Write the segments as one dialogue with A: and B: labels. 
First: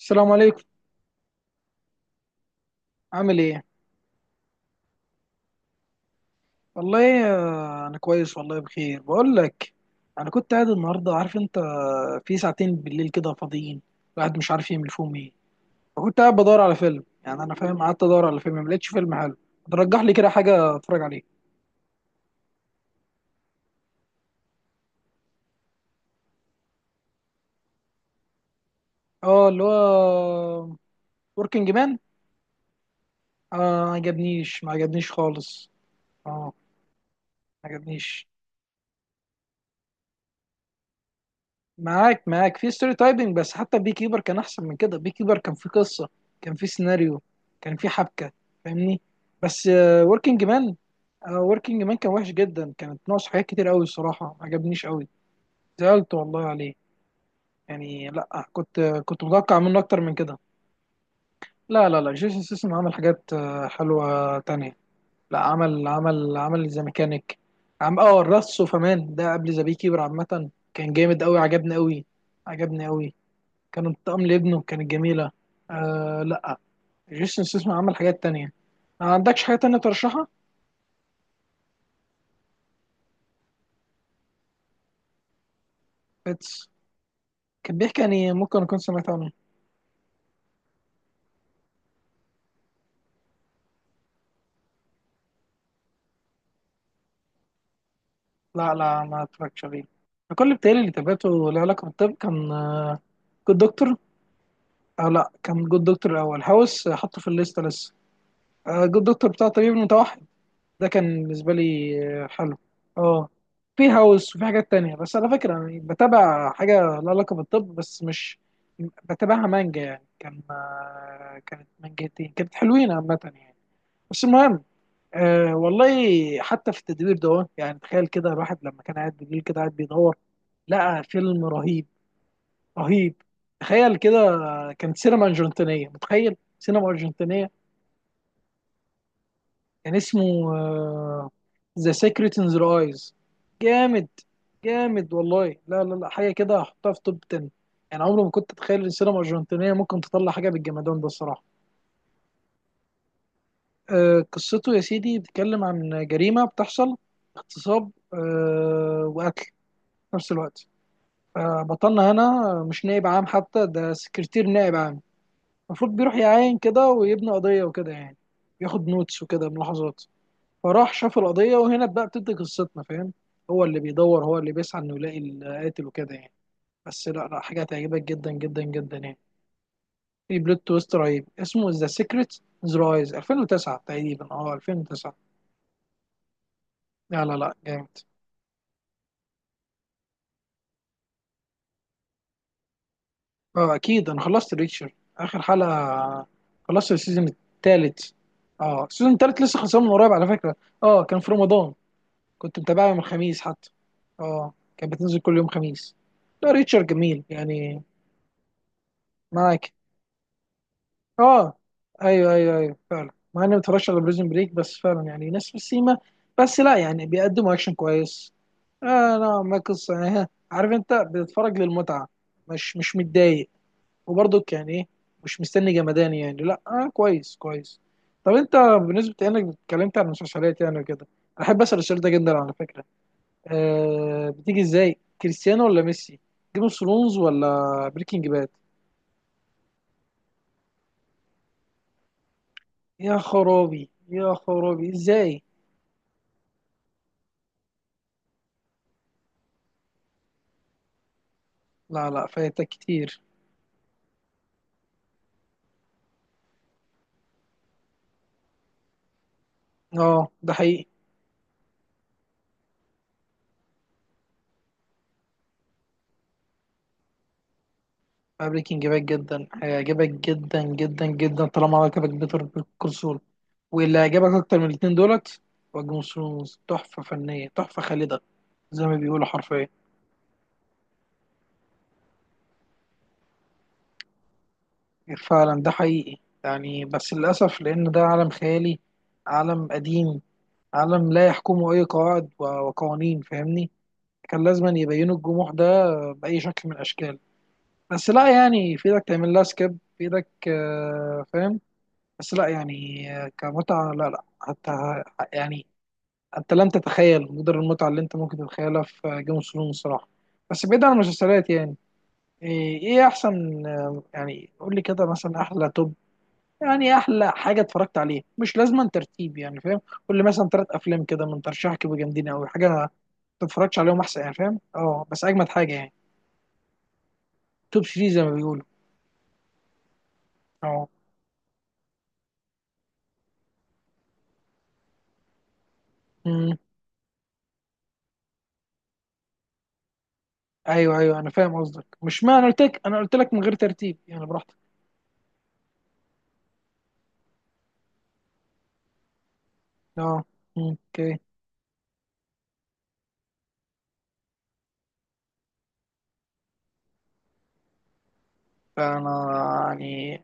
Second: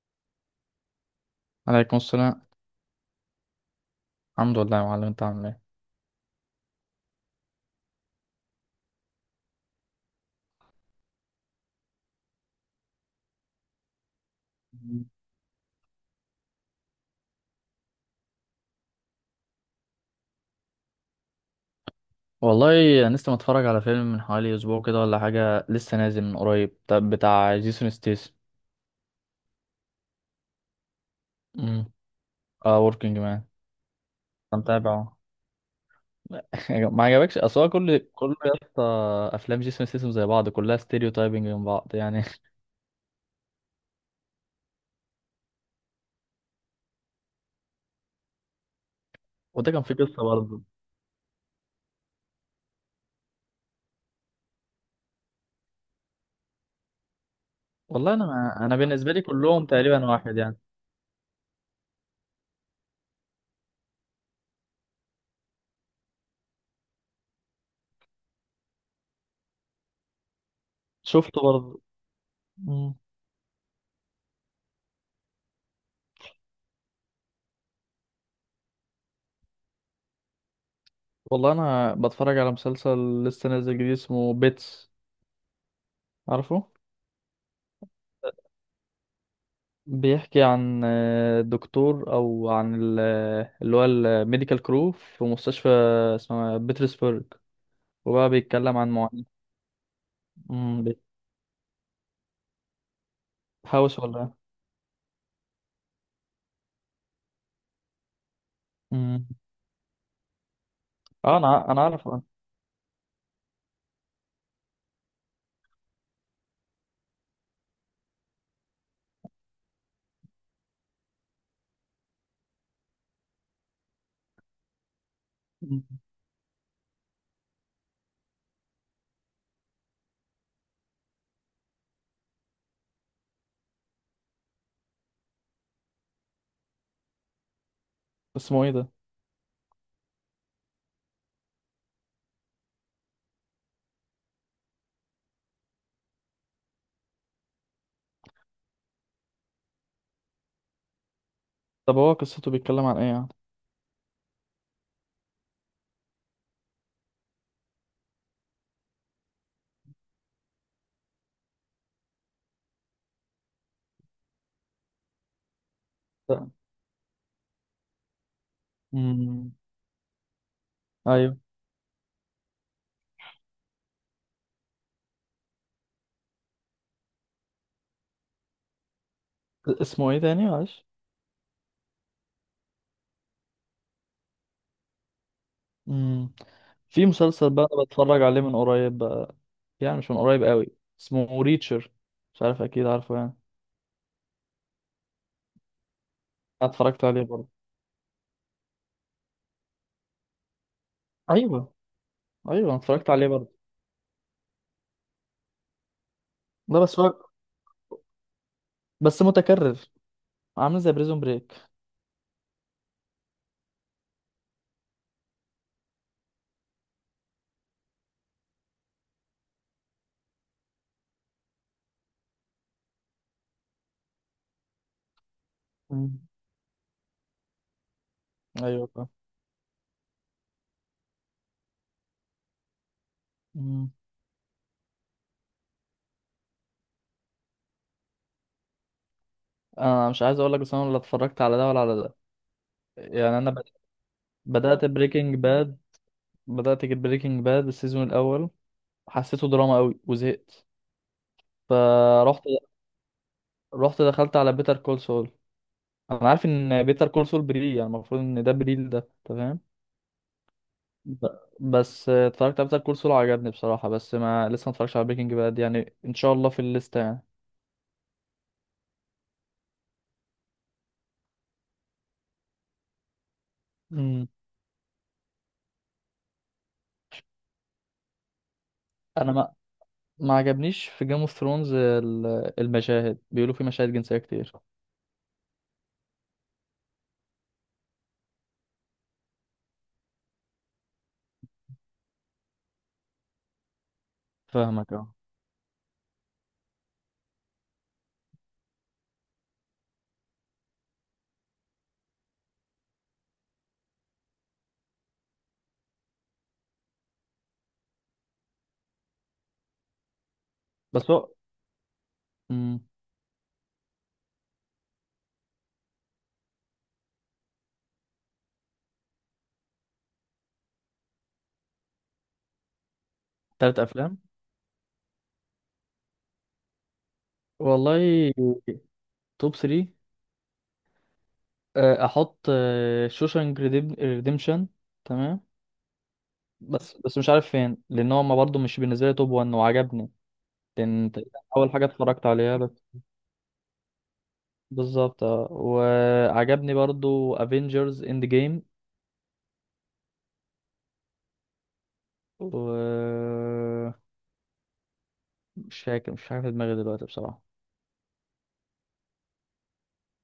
A: السلام عليكم.
B: عليكم السلام.
A: عامل ايه؟
B: الحمد لله يا معلم، انت عامل ايه؟
A: والله انا كويس، والله بخير بقول لك. انا كنت قاعد النهارده، عارف انت، في ساعتين بالليل كده فاضيين، الواحد مش عارف يعمل فيهم ايه. فكنت قاعد بدور على فيلم، يعني انا فاهم، قعدت ادور على فيلم ما لقيتش فيلم حلو. ترجح لي كده حاجه اتفرج عليه.
B: والله انا لسه متفرج على فيلم من حوالي اسبوع كده ولا حاجه، لسه نازل من قريب، طب بتاع جيسون ستيس.
A: اه، اللي هو وركينج
B: امم
A: مان.
B: اه، وركينج مان.
A: اه، ما
B: انت
A: عجبنيش ما عجبنيش
B: متابعه؟
A: خالص. اه،
B: ما عجبكش؟ اصل هو
A: ما
B: كل
A: عجبنيش.
B: كل يا اسطى، افلام جيسون ستيسم زي بعض، كلها ستيريو تايبنج من بعض
A: معاك،
B: يعني.
A: معاك، في ستوري تايبنج، بس حتى بي كيبر كان احسن من كده. بي كيبر كان في قصه، كان في سيناريو، كان في حبكه، فاهمني؟ بس
B: وده كان في قصه
A: وركينج
B: برضه.
A: مان، وركينج مان كان وحش جدا، كانت ناقص حاجات كتير قوي، الصراحه ما عجبنيش قوي. زعلت والله عليه. يعني
B: والله انا
A: لا،
B: ما... انا
A: كنت
B: بالنسبه لي
A: كنت متوقع
B: كلهم
A: منه اكتر
B: تقريبا
A: من
B: واحد
A: كده.
B: يعني.
A: لا لا لا، جيسون سيسم عمل حاجات حلوه تانية. لا، عمل ذا ميكانيك. عم اه الرص وفمان ده قبل ذا بي كيبر، عامه كان جامد قوي،
B: شفته
A: عجبني
B: برضه.
A: قوي. عجبني
B: مم.
A: قوي. كانت بتقام لابنه، كانت جميلة. آه لا، جيسون ستاثام عمل حاجات تانية. ما عندكش حاجة تانية ترشحها؟
B: والله انا بتفرج على مسلسل لسه نازل جديد، اسمه بيتس، عارفه؟
A: بيتس. كان بيحكي يعني، ممكن أكون سمعت عنه.
B: بيحكي عن دكتور، او عن اللي هو الميديكال كرو في مستشفى اسمها بيترسبرج، وبقى
A: لا
B: بيتكلم عن
A: لا، ما
B: معاناة.
A: اتفرجتش عليه أنا. كل بتهيألي
B: أمم،
A: اللي
B: بيت-
A: تابعته له علاقة بالطب كان جود دكتور.
B: هاوس ولا إيه؟
A: أو لا، كان جود دكتور الأول، هاوس حطه في الليستة لسه. جود
B: أمم.
A: دكتور بتاع طبيب متوحد. ده كان
B: اه، انا
A: بالنسبه
B: ع- انا
A: لي
B: عارف، آه.
A: حلو. اه. في هاوس وفي حاجات تانية، بس على فكره يعني بتابع حاجه لها علاقه بالطب، بس مش بتابعها. مانجا يعني، كان كانت مانجتين، كانت حلوين عامه يعني. بس المهم، أه
B: أمم.
A: والله. حتى في التدوير ده، يعني تخيل كده، الواحد لما كان قاعد بالليل كده قاعد بيدور، لقى فيلم رهيب. رهيب. تخيل كده، كان سينما أرجنتينية، متخيل سينما أرجنتينية.
B: اسمه ايه ده؟
A: كان اسمه ذا سيكريت ان ذا ايز. جامد. جامد والله، لا لا لا، حاجه كده هحطها في توب 10. يعني عمري ما كنت اتخيل ان السينما الارجنتينيه ممكن تطلع حاجه بالجمدان ده الصراحه.
B: طب هو قصته بيتكلم عن ايه يعني؟
A: قصته يا سيدي بتتكلم عن جريمه بتحصل، اغتصاب وقتل في نفس الوقت. بطلنا هنا مش نائب عام حتى، ده سكرتير نائب عام، المفروض بيروح
B: لا.
A: يعاين كده ويبني قضيه وكده يعني، ياخد نوتس وكده،
B: أمم.
A: ملاحظات. فراح شاف
B: ايوه.
A: القضية، وهنا بقى بتبدأ قصتنا، فاهم؟ هو اللي بيدور، هو اللي بيسعى انه يلاقي القاتل وكده يعني. بس لا لا، حاجة هتعجبك جدا جدا جدا يعني.
B: اسمه ايه
A: في
B: تاني
A: بلوت
B: معلش؟
A: تويست رهيب، اسمه ذا سيكريت ذا رايز، 2009 تقريبا، اه 2009.
B: أمم. في
A: لا لا
B: مسلسل
A: لا،
B: بقى أنا
A: جامد.
B: بتفرج عليه من قريب بقى، يعني مش من قريب قوي، اسمه ريتشر، مش عارف اكيد عارفه يعني.
A: اه، اكيد، انا خلصت ريتشر اخر حلقة.
B: أنا
A: خلصت
B: اتفرجت عليه
A: السيزون
B: برضه.
A: التالت. اه، السيزون التالت لسه خلصان من قريب على فكرة. اه، كان في
B: ايوه،
A: رمضان، كنت
B: ايوه، أنا
A: متابعها من
B: اتفرجت عليه
A: الخميس
B: برضه.
A: حتى. اه، كانت بتنزل كل يوم خميس. لا،
B: لا،
A: ريتشر
B: بس هو
A: جميل يعني.
B: بس
A: معاك.
B: متكرر، عامل زي بريزون بريك.
A: اه. ايوه ايوه ايوه، فعلا، مع اني ما اتفرجتش على بريزن بريك، بس فعلا يعني ناس في السيما. بس لا يعني بيقدموا اكشن كويس. آه. لا، ما قصه يعني، ها، عارف انت بتتفرج للمتعه، مش مش متضايق، وبرضك يعني ايه، مش مستني جمدان
B: مم.
A: يعني. لا آه، كويس كويس. طب انت
B: ايوه، فاهم.
A: بالنسبه، يعني انك اتكلمت عن المسلسلات يعني وكده، أنا احب اسال السؤال ده جدا على فكره.
B: مم.
A: آه بتيجي ازاي، كريستيانو ولا ميسي، جيم اوف ثرونز ولا بريكنج باد؟
B: انا مش عايز اقول لك، بس انا ولا اتفرجت على ده ولا على ده.
A: يا
B: يعني انا بد-
A: خرابي، يا
B: بدات
A: خرابي،
B: بريكنج
A: ازاي؟
B: باد، بدات كده بريكنج باد السيزون الاول، حسيته دراما قوي وزهقت.
A: لا لا،
B: فرحت
A: فايتك كتير.
B: رحت دخلت على بيتر كول سول. انا عارف ان بيتر كول سول بري، يعني المفروض ان ده بري، ده تمام.
A: اه ده حقيقي.
B: ب- بس اتفرجت على بيتر كول سول وعجبني بصراحه، بس ما لسه ما اتفرجتش على بريكنج باد، يعني ان شاء الله في الليسته يعني.
A: بريكنج باد جدا هيعجبك، جدا جدا جدا، طالما عجبك بيتر كونسول. واللي
B: مم.
A: هيعجبك اكتر من الاتنين دولت، هو جيم اوف ثرونز. تحفة فنية، تحفة خالدة، زي ما بيقولوا
B: انا
A: حرفيا.
B: ما عجبنيش في جيم اوف ثرونز، المشاهد بيقولوا في مشاهد جنسية كتير.
A: فعلا ده حقيقي يعني، بس للأسف، لأن ده عالم خيالي، عالم قديم، عالم لا يحكمه أي قواعد وقوانين، فاهمني؟ كان لازم
B: فاهمك اه.
A: يبينوا الجموح ده بأي شكل من الأشكال. بس لا يعني، في إيدك تعمل لها سكيب، في إيدك فاهم؟ بس لا يعني، كمتعة لا لا حتى، يعني أنت لم تتخيل مقدار المتعة اللي أنت ممكن تتخيلها في جيم اوف ثرونز الصراحة. بس بعيد عن
B: بس هو.
A: المسلسلات يعني،
B: مم.
A: إيه إيه أحسن، يعني قول لي كده مثلا أحلى توب، يعني أحلى حاجة اتفرجت عليها، مش لازما ترتيب يعني، فاهم؟ قول لي مثلا تلات أفلام كده من ترشيحك يبقوا جامدين أوي، حاجة ما تتفرجش
B: تلات
A: عليهم
B: افلام.
A: أحسن يعني، فاهم؟ أه، بس أجمد حاجة يعني. توب 3 زي ما
B: والله،
A: بيقولوا.
B: توب 3،
A: أه.
B: احط شوشانك ريديمشن، تمام.
A: أمم.
B: بس مش عارف فين، لان هو ما برضه مش بالنسبه لي توب 1، وعجبني،
A: أيوه
B: لان
A: أيوه، أنا
B: تقريباً
A: فاهم
B: اول حاجه
A: قصدك، مش
B: اتفرجت
A: ما أنا
B: عليها
A: قلت
B: بس،
A: لك، أنا قلت لك من غير ترتيب يعني، براحتك.
B: بالظبط آه. وعجبني برضه افنجرز اند جيم.
A: اه. مم، اوكي.
B: و مش فاكر، مش عارف دماغي دلوقتي بصراحه.
A: فانا يعني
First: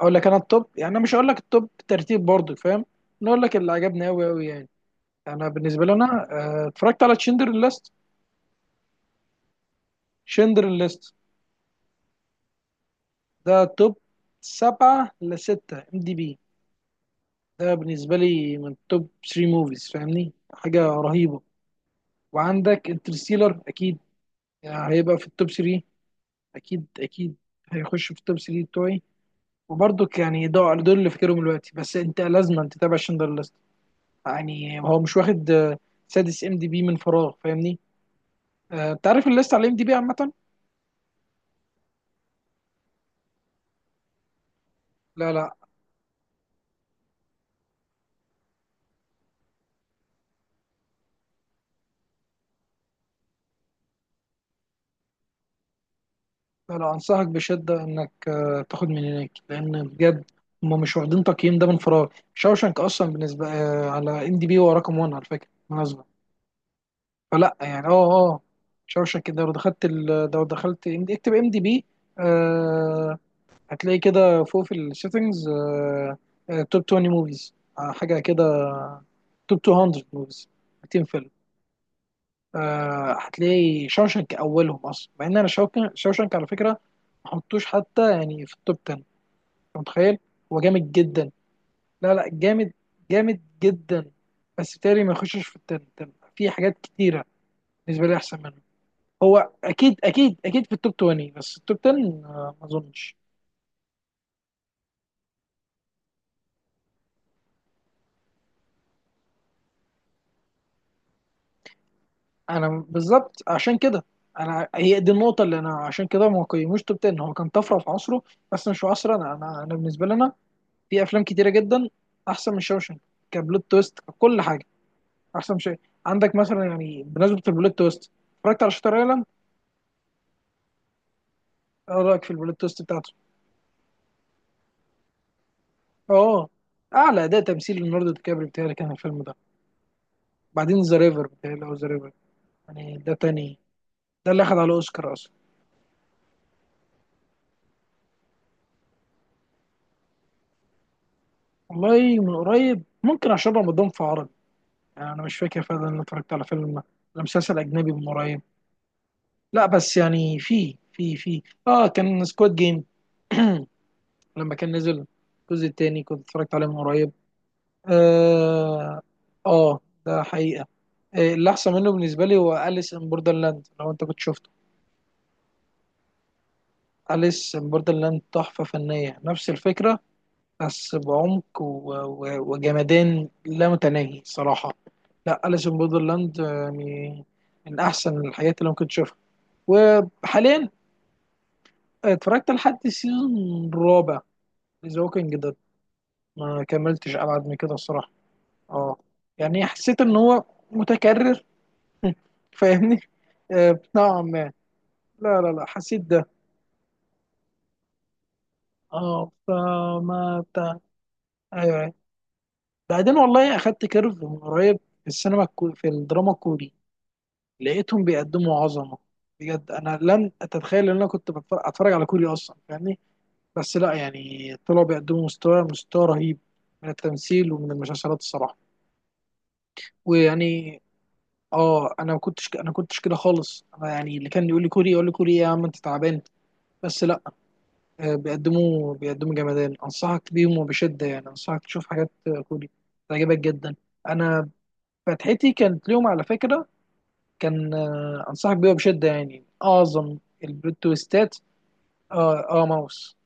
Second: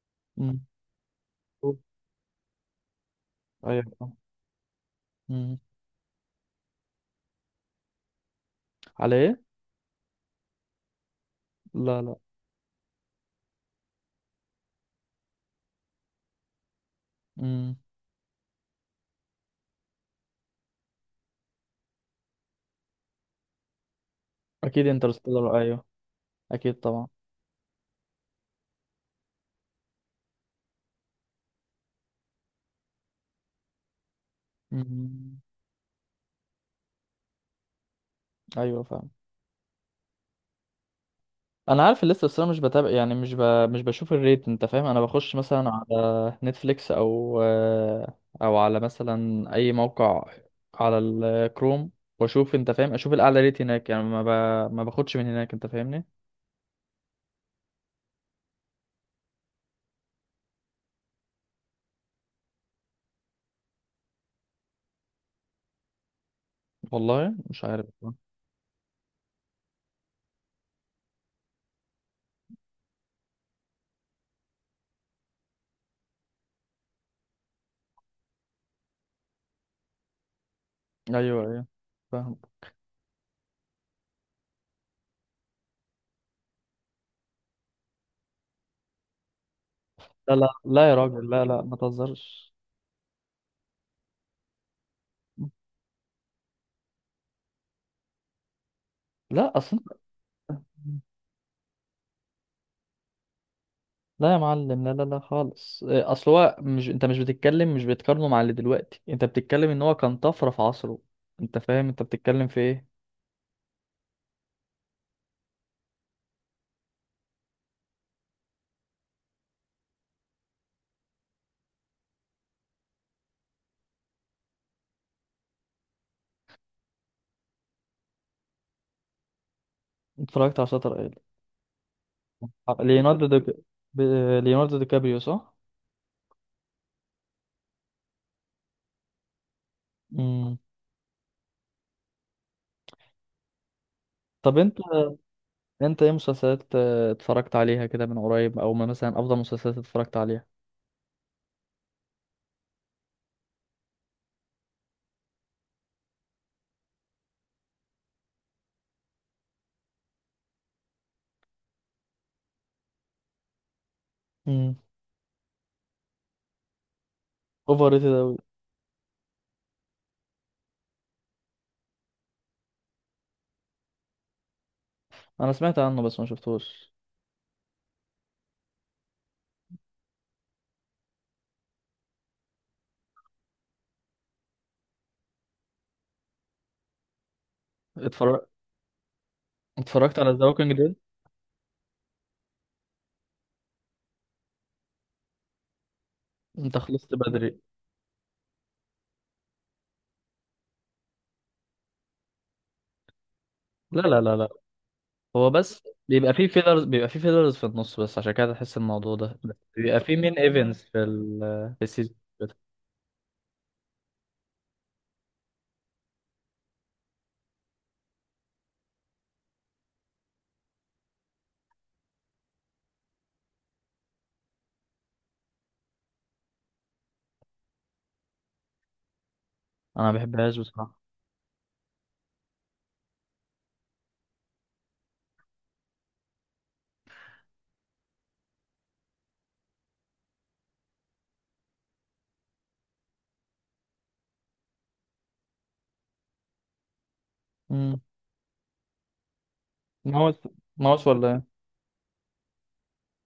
A: اقول لك، انا
B: مم.
A: التوب يعني، انا مش هقول لك التوب ترتيب برضو، فاهم؟ انا اقول لك اللي عجبني
B: ايوه.
A: قوي قوي يعني. انا
B: مم.
A: بالنسبه لي انا اتفرجت على تشندر ليست.
B: على ايه؟
A: تشندر ليست،
B: لا، لا.
A: ده توب سبعة لستة ام دي بي. ده
B: مم.
A: بالنسبه لي من توب 3 موفيز، فاهمني، حاجه رهيبه. وعندك انترستيلر اكيد،
B: اكيد
A: يعني هيبقى في التوب
B: انترستيلر،
A: 3.
B: ايوه، اكيد
A: اكيد
B: طبعا.
A: اكيد، هيخش في التوب 3 بتوعي. وبرضك يعني، دول اللي فاكرهم دلوقتي. بس انت لازم تتابع شندر، يعني هو مش
B: مم.
A: واخد سادس ام دي بي من فراغ، فاهمني؟
B: ايوه،
A: انت
B: فاهم.
A: عارف الليست على الام دي بي عامه.
B: انا عارف الليسته، بس انا مش بتابع يعني، مش بشوف الريت، انت فاهم، انا
A: لا
B: بخش
A: لا
B: مثلا على نتفليكس او على مثلا اي موقع على الكروم، واشوف، انت فاهم، اشوف الاعلى ريت هناك، يعني ما باخدش من هناك، انت فاهمني.
A: لا لا، انصحك بشده انك تاخد من هناك، لان بجد هم مش واخدين تقييم ده من فراغ. شاوشانك اصلا بالنسبه على ام دي بي هو رقم 1 على فكره، بالمناسبه.
B: والله
A: فلا
B: مش عارف.
A: يعني، اه اه، شاوشانك ده، لو دخلت لو دخلت اكتب ام دي بي، هتلاقي كده فوق في السيتنجز، توب 20 موفيز، حاجه كده، توب 200 موفيز، 200 فيلم.
B: ايوه، ايوه، فاهم.
A: آه هتلاقي شوشنك اولهم اصلا. مع ان انا شوشنك، شوشنك على فكره ما حطوش حتى يعني في التوب 10، انت متخيل؟
B: لا لا
A: هو
B: لا
A: جامد
B: يا راجل،
A: جدا،
B: لا لا ما
A: لا لا
B: تهزرش.
A: جامد، جامد جدا. بس بالتالي ما يخشش في التن تن. في حاجات كتيره بالنسبه لي احسن منه. هو
B: لا، اصلا.
A: اكيد اكيد اكيد في التوب 20، بس التوب 10 آه ما اظنش.
B: لا يا معلم، لا لا لا خالص، إيه، اصل هو مش، انت مش بتتكلم، مش بتقارنه مع اللي دلوقتي، انت بتتكلم ان هو كان طفره في عصره، انت فاهم انت بتتكلم في
A: انا
B: ايه.
A: بالظبط عشان كده، انا هي دي النقطه اللي، انا عشان كده ما قيموش توب 10، هو كان طفره في عصره بس مش في عصرنا. انا بالنسبه لنا، في افلام كتيره جدا احسن من شوشنك، كبلوت تويست، ككل حاجه، احسن شيء. عندك مثلا يعني بمناسبه البلوت تويست، اتفرجت على شاتر ايلاند.
B: اتفرجت على شاتر ايلاند.
A: ايه رايك في البلوت
B: آه،
A: تويست بتاعته؟
B: ليوناردو دي ليوناردو دي كابريو، صح.
A: اه، اعلى اداء تمثيل ليوناردو دي كابري بتاعي كان الفيلم ده.
B: امم.
A: بعدين ذا ريفر بتاعي، او ذا ريفر، يعني ده تاني، ده اللي اخد
B: طب
A: على
B: انت
A: اوسكار اصلا.
B: انت ايه مسلسلات اتفرجت عليها كده من قريب، او ما مثلا افضل مسلسلات اتفرجت عليها.
A: والله من قريب، ممكن عشان رمضان في عربي يعني، انا مش فاكر فعلا ان أنا اتفرجت على فيلم ولا مسلسل اجنبي من قريب. لا بس يعني، في اه، كان سكواد جيم، لما كان
B: امم.
A: نزل الجزء التاني، كنت اتفرجت عليه من قريب.
B: اوفر ريتد اوي.
A: اه. آه، ده حقيقة. اللي احسن منه بالنسبة لي هو أليس ان بوردرلاند، لو انت كنت شفته.
B: انا سمعت عنه بس ما شفتوش.
A: أليس ان بوردرلاند تحفة فنية، نفس الفكرة بس بعمق وجمدان لا متناهي صراحة. لا، أليس ان بوردرلاند من من احسن
B: اتفرج...
A: الحاجات اللي ممكن تشوفها.
B: اتفرجت على ذا
A: وحاليا،
B: ووكينج ديد.
A: اتفرجت لحد السيزون الرابع ذا ووكينج ديد، ما
B: انت خلصت
A: كملتش ابعد من
B: بدري.
A: كده الصراحة. اه، يعني حسيت ان هو متكرر، فاهمني؟
B: لا لا
A: نوعا
B: لا لا.
A: ما. لا
B: هو
A: لا لا،
B: بس
A: حسيت ده.
B: بيبقى فيه فيلرز، بيبقى فيه فيلرز في النص، بس عشان كده تحس الموضوع
A: اه،
B: ده، بس بيبقى فيه مين
A: فما بتاع.
B: ايفنتس
A: ايوه.
B: في
A: أيوة.
B: السيزون.
A: بعدين والله اخدت كيرف من قريب في في الدراما الكوري، لقيتهم بيقدموا عظمه. بجد، انا لن اتخيل ان انا كنت اتفرج على كوري اصلا، فاهمني؟ بس لا يعني طلعوا بيقدموا مستوى رهيب من التمثيل ومن المسلسلات الصراحه.
B: انا ما بحبهاش
A: ويعني،
B: بصراحه.
A: اه، انا ما كنتش، انا كنتش كده خالص، انا يعني اللي كان يقول لي كوري، يقول لي كوري إيه يا عم، انت تعبان. بس لا، بيقدموا جمدان، انصحك بيهم وبشده يعني، انصحك تشوف حاجات كوري، تعجبك جدا. انا فتحتي كانت ليهم على فكره، كان
B: امم.
A: انصحك بيها بشده، يعني اعظم
B: ماوس.
A: البلوت
B: ماوس ولا
A: تويستات.
B: ايه؟
A: اه اه، ماوس.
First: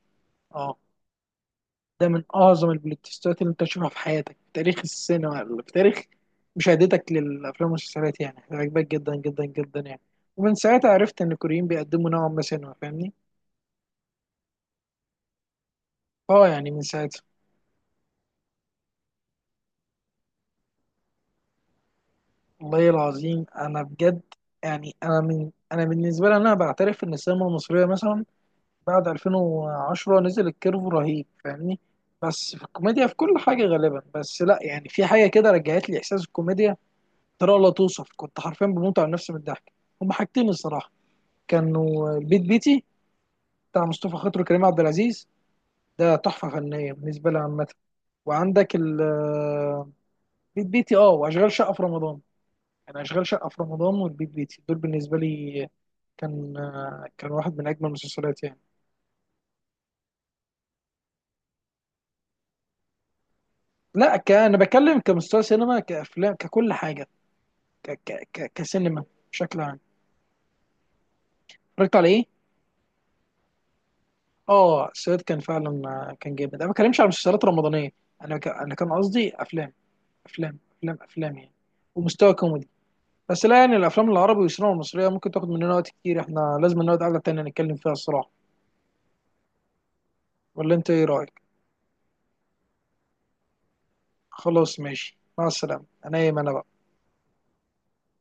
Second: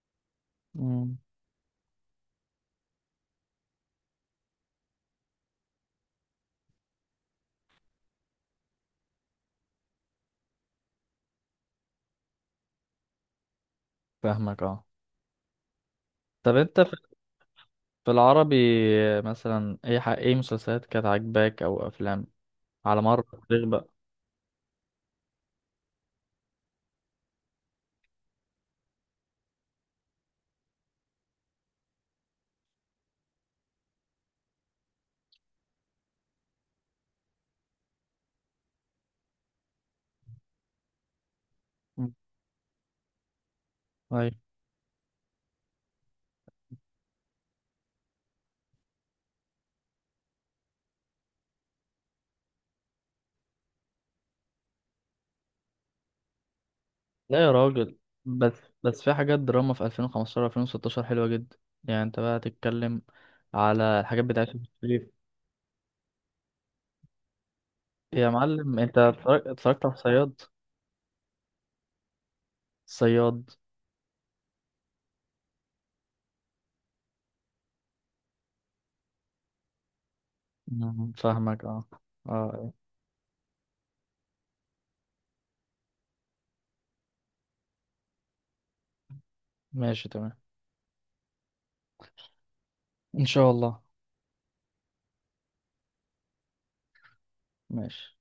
A: اه،
B: امم.
A: ده من اعظم البلوتستات اللي انت تشوفها في حياتك، في تاريخ السينما، في تاريخ مشاهدتك للافلام والمسلسلات، يعني عجبك جدا جدا جدا يعني. ومن ساعتها عرفت ان الكوريين بيقدموا نوعا ما سينما، فاهمني؟
B: فاهمك اه.
A: اه
B: طب
A: يعني
B: انت،
A: من
B: في
A: ساعتها.
B: في العربي، مثلا ايه مسلسلات كانت عاجباك او افلام،
A: والله
B: على مر
A: العظيم
B: التاريخ
A: انا
B: بقى.
A: بجد، يعني انا بالنسبه لي، انا بعترف ان السينما المصريه مثلا بعد 2010 نزل الكيرف رهيب، فاهمني؟ بس في الكوميديا، في كل حاجه غالبا. بس لا يعني، في حاجه كده رجعت لي احساس الكوميديا طريقه لا توصف، كنت حرفيا بموت على نفسي من الضحك. هما حاجتين الصراحه، كانوا
B: مم.
A: البيت بيتي بتاع مصطفى
B: ايوه.
A: خاطر وكريم عبد العزيز، ده تحفه فنيه بالنسبه لي عامه. وعندك البيت بيتي، اه، واشغال شقه في رمضان، يعني اشغال شقه في رمضان والبيت بيتي دول بالنسبه لي كان كان
B: لا يا
A: واحد من اجمل
B: راجل.
A: المسلسلات
B: بس
A: يعني.
B: بس في حاجات دراما في 2015 2016 حلوه جدا، يعني انت بقى تتكلم على
A: لا
B: الحاجات بتاعت
A: انا
B: يوسف
A: بتكلم
B: شريف.
A: كمستوى سينما، كافلام، ككل حاجه،
B: يا معلم، انت
A: كسينما بشكل عام.
B: اتفرجت على الصياد؟
A: اتفرجت على ايه؟
B: صياد.
A: اه السويد كان فعلا كان جامد. انا ما بتكلمش على مسلسلات رمضانيه، انا انا كان قصدي افلام، افلام افلام
B: مم،
A: افلام يعني،
B: فاهمك اه.
A: ومستوى كوميدي.
B: اه.
A: بس لا يعني الافلام العربي والسينما المصريه ممكن تاخد مننا وقت كتير، احنا لازم نقعد قعده تانية نتكلم فيها الصراحه.
B: ماشي، تمام.
A: ولا انت ايه رايك؟
B: ان شاء الله.
A: خلاص ماشي، مع السلامه. انا ايمن أنا بقى.
B: ماشي.